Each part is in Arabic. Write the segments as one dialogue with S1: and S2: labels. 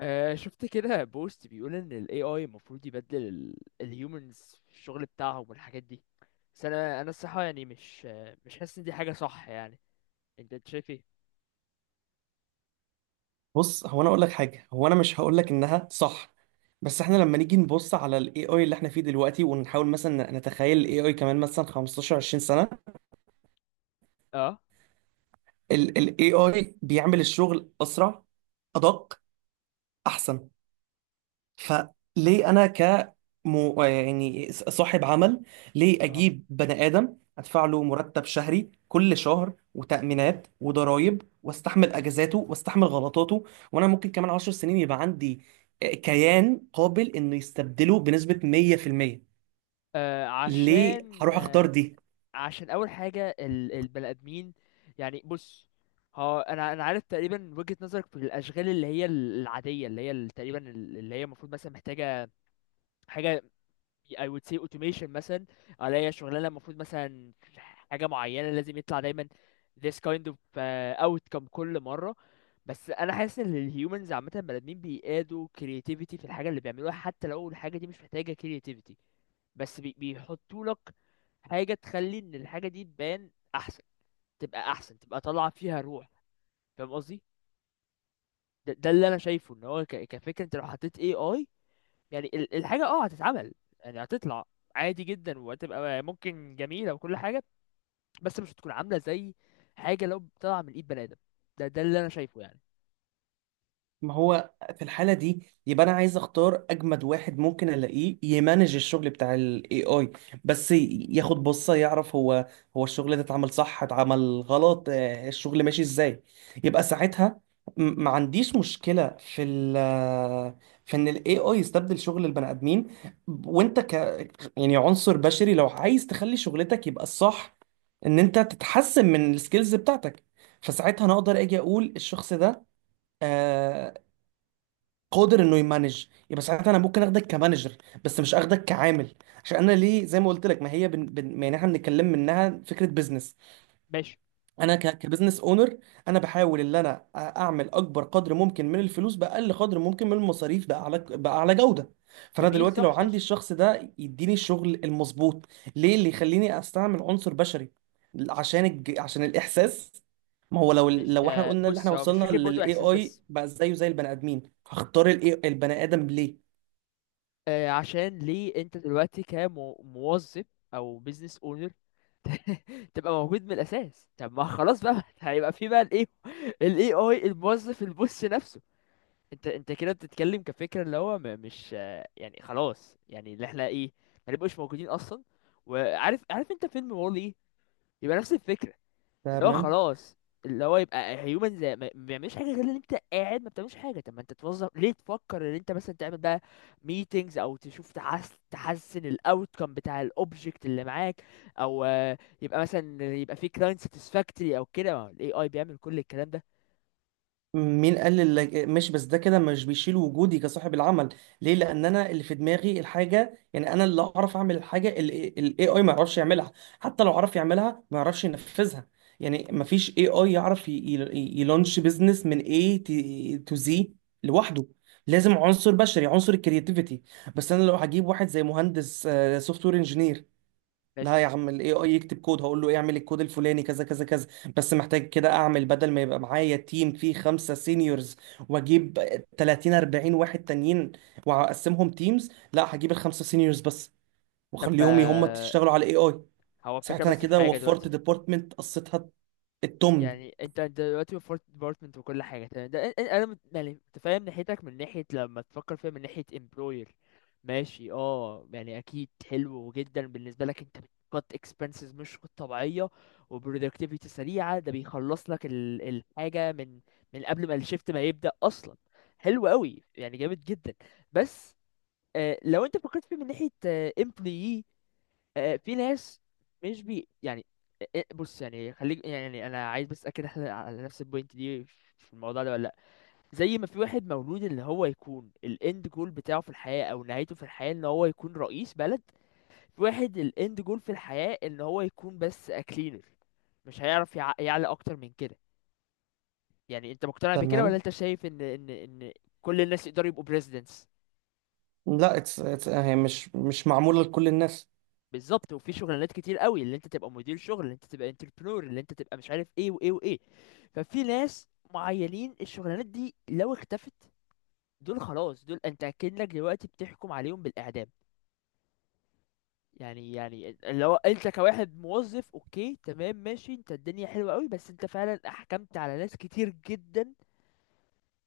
S1: آه، شفت كده بوست بيقول ان ال AI المفروض يبدل ال humans في الشغل بتاعهم والحاجات دي. بس انا الصراحة يعني مش مش حاسس ان دي حاجة صح يعني. أنت شايف ايه؟
S2: بص، هو انا اقول لك حاجه. هو انا مش هقول لك انها صح. بس احنا لما نيجي نبص على الاي اي اللي احنا فيه دلوقتي ونحاول مثلا نتخيل الاي اي كمان مثلا 15 20 سنه،
S1: اه.
S2: الاي اي بيعمل الشغل اسرع، ادق، احسن. فليه انا يعني صاحب عمل؟ ليه
S1: اه.
S2: اجيب بني ادم ادفع له مرتب شهري كل شهر وتأمينات وضرائب واستحمل اجازاته واستحمل غلطاته، وانا ممكن كمان عشر سنين يبقى عندي كيان قابل انه يستبدله بنسبة 100%؟
S1: آه،
S2: ليه
S1: عشان
S2: هروح اختار
S1: آه،
S2: دي؟
S1: عشان اول حاجة البني ادمين، يعني بص. ها، انا عارف تقريبا وجهة نظرك في الاشغال اللي هي العادية، اللي هي تقريبا اللي هي المفروض مثلا محتاجة حاجة، I would say automation مثلا، عليا شغلانه المفروض مثلا حاجه معينه لازم يطلع دايما this kind of outcome كل مره. بس انا حاسس ان الهيومنز عامه بني ادمين بيقادوا creativity في الحاجه اللي بيعملوها، حتى لو الحاجه دي مش محتاجه creativity. بس بيحطوا لك حاجه تخلي ان الحاجه دي تبان احسن، تبقى احسن، تبقى طالعه فيها روح. فاهم قصدي؟ ده اللي انا شايفه. ان هو كفكره انت لو حطيت AI، يعني الحاجة اه هتتعمل، يعني هتطلع عادي جدا، وهتبقى ممكن جميلة وكل حاجة، بس مش هتكون عاملة زي حاجة لو طالعة من ايد بني آدم. ده اللي انا شايفه يعني.
S2: ما هو في الحالة دي يبقى أنا عايز أختار أجمد واحد ممكن ألاقيه يمانج الشغل بتاع ال AI، بس ياخد بصة يعرف هو الشغل ده اتعمل صح اتعمل غلط، الشغل ماشي إزاي. يبقى ساعتها ما عنديش مشكلة في ال، في إن ال AI يستبدل شغل البني آدمين. وأنت يعني عنصر بشري لو عايز تخلي شغلتك يبقى الصح إن أنت تتحسن من السكيلز بتاعتك. فساعتها أنا أقدر أجي أقول الشخص ده آه، قادر انه يمانج، يبقى ساعتها انا ممكن اخدك كمانجر بس مش اخدك كعامل. عشان انا ليه زي ما قلت لك، ما هي ما يعني احنا بنتكلم منها فكره بزنس.
S1: ماشي.
S2: انا كبزنس اونر، انا بحاول ان انا اعمل اكبر قدر ممكن من الفلوس باقل قدر ممكن من المصاريف باعلى جوده. فانا
S1: جميل
S2: دلوقتي لو
S1: صح،
S2: عندي
S1: ماشي.
S2: الشخص ده يديني الشغل المظبوط، ليه اللي يخليني استعمل عنصر بشري؟ عشان الاحساس؟ ما هو لو
S1: مش
S2: لو احنا قلنا اللي احنا
S1: بص، هو مش
S2: وصلنا
S1: فكرة برضو
S2: للاي
S1: احساس
S2: اي
S1: بس.
S2: بقى زيه زي البني ادمين، هختار الاي البني ادم ليه؟
S1: عشان ليه انت دلوقتي كموظف او بيزنس اونر تبقى موجود من الاساس؟ طب ما خلاص بقى هيبقى في بقى الايه، الاي اي الموظف البص نفسه. انت كده بتتكلم كفكره اللي هو م- مش آه، يعني خلاص يعني اللي احنا ايه، ما نبقوش موجودين اصلا. عارف انت فيلم وولي؟ يبقى نفس الفكره، اللي هو
S2: تمام.
S1: خلاص، اللي هو يبقى هيومن زي ما بيعملش حاجه غير ان انت قاعد ما بتعملش حاجه. طب ما انت توظف ليه؟ تفكر ان انت مثلا تعمل بقى ميتينجز، او تشوف تحس تحسن الاوتكم بتاع الاوبجكت اللي معاك، او يبقى مثلا يبقى في كلاينت ساتسفاكتوري او كده. الاي اي بيعمل كل الكلام ده.
S2: مين قال اللي ماشي؟ بس ده كده مش بيشيل وجودي كصاحب العمل. ليه؟ لان انا اللي في دماغي الحاجه، يعني انا اللي اعرف اعمل الحاجه الاي اي ما يعرفش يعملها، حتى لو عرف يعملها ما يعرفش ينفذها. يعني ما فيش اي اي يعرف يلونش بزنس من اي تو زي لوحده. لازم عنصر بشري، عنصر الكرياتيفيتي. بس انا لو هجيب واحد زي مهندس سوفت وير انجينير، لا
S1: ماشي.
S2: يا عم الاي اي يكتب كود، هقول له اعمل الكود الفلاني كذا كذا كذا. بس محتاج كده اعمل بدل ما يبقى معايا تيم فيه خمسة سينيورز واجيب 30 40 واحد تانيين واقسمهم تيمز، لا هجيب الخمسة سينيورز بس
S1: طب
S2: واخليهم هم يشتغلوا على الاي اي.
S1: هو الفكره،
S2: ساعتها انا
S1: بس في
S2: كده
S1: حاجه
S2: وفرت
S1: دلوقتي.
S2: ديبارتمنت قصتها التمن.
S1: يعني انت دلوقتي فورت ديبارتمنت وكل حاجه تمام، ده يعني متفاهم ناحيتك من ناحيه لما تفكر فيها من ناحيه امبلوير. ماشي، اه يعني اكيد حلو جدا بالنسبه لك، انت بتقط اكسبنسز مش طبيعيه، وبرودكتيفيتي سريعه، ده بيخلص لك الحاجه من من قبل ما الشيفت ما يبدا اصلا. حلو قوي يعني، جامد جدا. بس آه، لو انت فكرت فيه من ناحيه امبلوي، في ناس مش يعني، بص يعني، خليك يعني انا عايز بس اتاكد احنا على نفس البوينت دي في الموضوع ده ولا لا. زي ما في واحد مولود اللي هو يكون الاند جول بتاعه في الحياة او نهايته في الحياة ان هو يكون رئيس بلد، في واحد الاند جول في الحياة ان هو يكون بس اكلينر، مش هيعرف يعلى اكتر من كده. يعني انت مقتنع بكده ولا
S2: تمام.
S1: انت شايف ان ان كل الناس يقدروا يبقوا presidents؟
S2: لا، it's هي مش معمولة لكل الناس.
S1: بالظبط. وفي شغلانات كتير قوي، اللي انت تبقى مدير شغل، اللي انت تبقى انتربرنور، اللي انت تبقى مش عارف ايه وايه وايه. ففي ناس معينين الشغلانات دي لو اختفت، دول خلاص، دول انت اكنك دلوقتي بتحكم عليهم بالاعدام. يعني يعني لو انت كواحد موظف اوكي تمام ماشي، انت الدنيا حلوه قوي، بس انت فعلا احكمت على ناس كتير جدا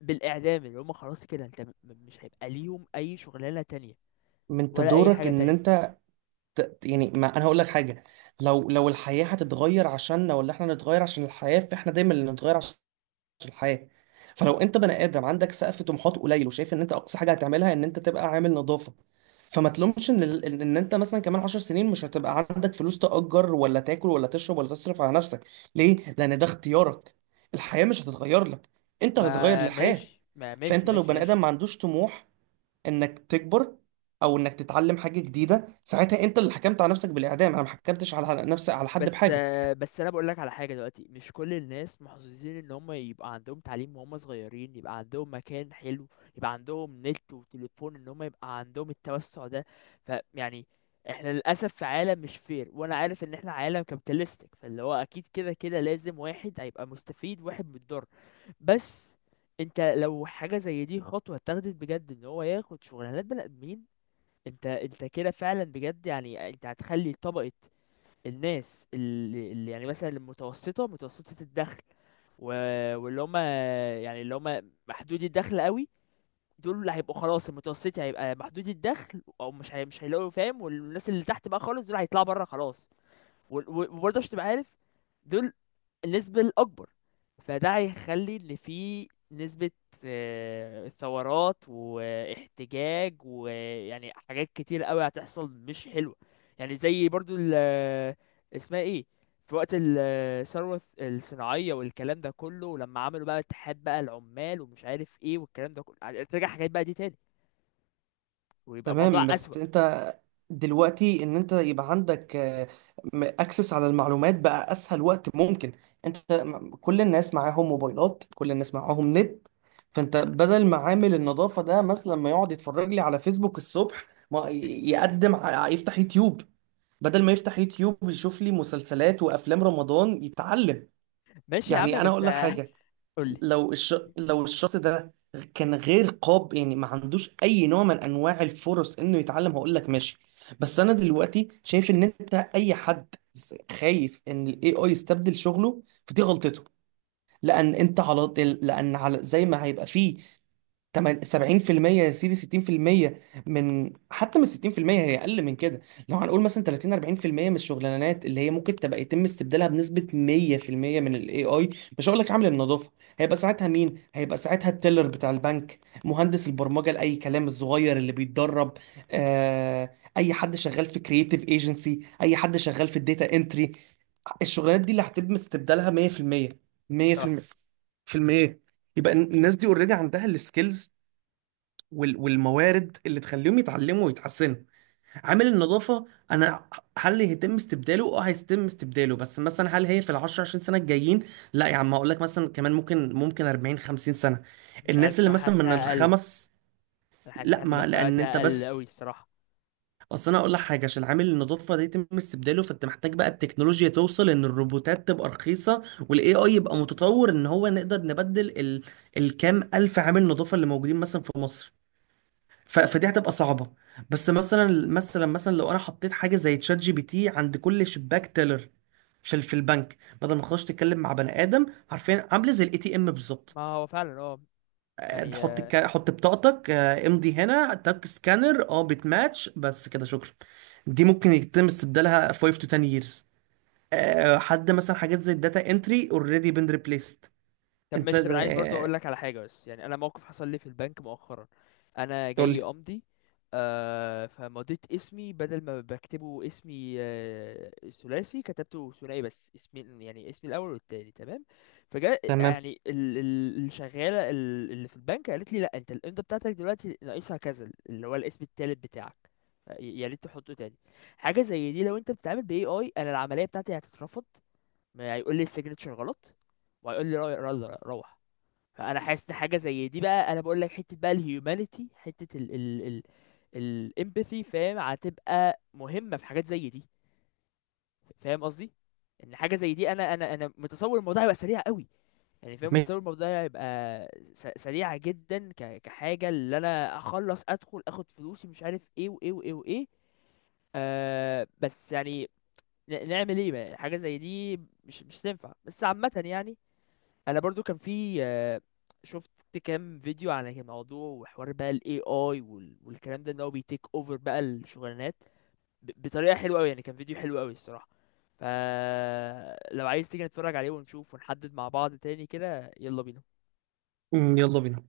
S1: بالاعدام، اللي هم خلاص كده انت مش هيبقى ليهم اي شغلانه تانية
S2: من انت
S1: ولا اي
S2: دورك
S1: حاجه
S2: ان
S1: تانية.
S2: انت يعني ما انا هقول لك حاجه. لو الحياه هتتغير عشاننا ولا احنا نتغير عشان الحياه، فاحنا دايما اللي نتغير عشان الحياه. فلو انت بني ادم عندك سقف طموحات قليل وشايف ان انت اقصى حاجه هتعملها ان انت تبقى عامل نظافه، فما تلومش ان ال- ان إن انت مثلا كمان 10 سنين مش هتبقى عندك فلوس تأجر ولا تاكل ولا تشرب ولا تصرف على نفسك. ليه؟ لان ده اختيارك، الحياه مش هتتغير لك، انت اللي هتتغير
S1: ما
S2: للحياه.
S1: ماشي ما ماشي
S2: فانت لو
S1: ماشي
S2: بني ادم
S1: ماشي.
S2: ما عندوش طموح انك تكبر او انك تتعلم حاجه جديده، ساعتها انت اللي حكمت على نفسك بالاعدام. انا ما حكمتش على نفسي على حد
S1: بس
S2: بحاجه.
S1: بس انا بقول لك على حاجه، دلوقتي مش كل الناس محظوظين ان هم يبقى عندهم تعليم وهم صغيرين، يبقى عندهم مكان حلو، يبقى عندهم نت وتليفون، ان هم يبقى عندهم التوسع ده. فيعني احنا للاسف في عالم مش فير، وانا عارف ان احنا عالم كابيتالستيك، فاللي هو اكيد كده كده لازم واحد هيبقى مستفيد واحد متضرر. بس انت لو حاجه زي دي خطوه اتاخدت بجد ان هو ياخد شغلانات بني ادمين، انت كده فعلا بجد يعني انت هتخلي طبقه الناس اللي يعني مثلا المتوسطة، متوسطة الدخل، و... واللي هم يعني اللي هم محدودي الدخل قوي، دول اللي هيبقوا خلاص. المتوسطي هيبقى محدودي الدخل، او مش هيلاقوا فاهم. والناس اللي تحت بقى خالص، دول هيطلعوا بره خلاص. وبرضه عشان تبقى عارف، دول النسبة الأكبر. فده هيخلي إن في نسبة ثورات واحتجاج ويعني حاجات كتير قوي هتحصل مش حلوة. يعني زي برضو ال، اسمها ايه، في وقت الثورة الصناعية والكلام ده كله، ولما عملوا بقى اتحاد بقى العمال ومش عارف ايه والكلام ده كله، ترجع حاجات بقى دي تاني ويبقى الموضوع
S2: تمام.
S1: أسوأ.
S2: بس انت دلوقتي ان انت يبقى عندك اكسس على المعلومات بقى اسهل وقت ممكن. انت كل الناس معاهم موبايلات، كل الناس معاهم نت. فانت بدل ما عامل النظافه ده مثلا ما يقعد يتفرج لي على فيسبوك الصبح، ما يقدم يفتح يوتيوب. بدل ما يفتح يوتيوب ويشوف لي مسلسلات وافلام رمضان، يتعلم.
S1: ماشي يا عم،
S2: يعني انا
S1: بس
S2: اقول لك حاجه،
S1: قولي.
S2: لو الشخص ده كان غير قاب، يعني ما عندوش اي نوع من انواع الفرص انه يتعلم، هقول لك ماشي. بس انا دلوقتي شايف ان انت اي حد خايف ان الاي اي يستبدل شغله فدي غلطته. لان انت على، لان على زي ما هيبقى فيه 70% يا سيدي 60%، من حتى من 60% هي اقل من كده. لو هنقول مثلا 30 40% من الشغلانات اللي هي ممكن تبقى يتم استبدالها بنسبه 100% من الاي اي، مش هقول لك عامل النظافه. هيبقى ساعتها مين؟ هيبقى ساعتها التيلر بتاع البنك، مهندس البرمجه لاي كلام الصغير اللي بيتدرب، اي حد شغال في كرييتيف ايجنسي، اي حد شغال في الداتا انتري. الشغلانات دي اللي هتتم استبدالها 100%،
S1: اه.
S2: 100% في المية، في المية. يبقى الناس دي اوريدي عندها السكيلز والموارد اللي تخليهم يتعلموا ويتحسنوا. عامل النظافة، أنا هل يتم استبداله؟ أه هيتم استبداله، بس مثلا هل هي في العشر عشرين سنة الجايين؟ لا يا عم هقول لك مثلا كمان ممكن 40 50 سنة.
S1: مش عارف،
S2: الناس اللي
S1: صح،
S2: مثلا من
S1: حاسسها أقل.
S2: الخمس،
S1: انا
S2: لا.
S1: حاسسها هتبقى
S2: ما لأن
S1: فئات
S2: أنت
S1: أقل أوي
S2: بس،
S1: الصراحة.
S2: أصل أنا هقول لك حاجة. عشان عامل النظافة ده يتم استبداله، فأنت محتاج بقى التكنولوجيا توصل إن الروبوتات تبقى رخيصة والاي اي يبقى متطور ان هو نقدر نبدل الكام الف عامل نظافة اللي موجودين مثلا في مصر. فدي هتبقى صعبه. بس مثلا لو انا حطيت حاجه زي تشات جي بي تي عند كل شباك تيلر في في البنك، بدل ما تخش تتكلم مع بني ادم، عارفين، عامله زي الاي تي ام بالظبط.
S1: ما هو فعلا اه. يعني آه،.
S2: حط بطاقتك، امضي هنا، تك سكانر، بتماتش، بس كده شكرا. دي ممكن يتم استبدالها 5 to 10 years. حد مثلا حاجات زي الداتا انتري اوريدي بين ريبليست.
S1: طب
S2: انت
S1: ماشي، طب انا عايز برضو اقول لك على حاجه، بس يعني انا موقف حصل لي في البنك مؤخرا. انا
S2: قول
S1: جاي
S2: لي.
S1: امضي، آه، فمضيت اسمي، بدل ما بكتبه اسمي آه ثلاثي كتبته ثنائي، بس اسمي يعني اسمي الاول والتاني تمام. فجاء
S2: تمام.
S1: يعني الشغاله اللي في البنك قالت لي لا انت الامضه بتاعتك دلوقتي ناقصها كذا، اللي هو الاسم التالت بتاعك، يا ريت تحطه تاني. حاجه زي دي لو انت بتتعامل ب AI، انا العمليه بتاعتي هتترفض، ما هيقول لي السيجنتشر غلط وهيقول لي روح. فانا حاسس إن حاجه زي دي، بقى انا بقول لك، حته بقى الهيومانيتي، حته ال الامباثي، فاهم، هتبقى مهمه في حاجات زي دي. فاهم قصدي؟ ان حاجه زي دي انا متصور الموضوع هيبقى سريع قوي، يعني فاهم،
S2: ماشي.
S1: متصور الموضوع هيبقى سريع جدا، كحاجه اللي انا اخلص ادخل اخد فلوسي مش عارف ايه وايه وايه وايه. آه بس يعني نعمل ايه بقى؟ حاجه زي دي مش مش تنفع، بس عامه يعني. انا برضو كان في شفت كام فيديو عن الموضوع وحوار بقى ال AI، والكلام ده ان هو بيتيك اوفر بقى الشغلانات بطريقة حلوة قوي، يعني كان فيديو حلو قوي الصراحة. ف لو عايز تيجي نتفرج عليه ونشوف ونحدد مع بعض تاني كده، يلا بينا.
S2: مم، يلا بينا.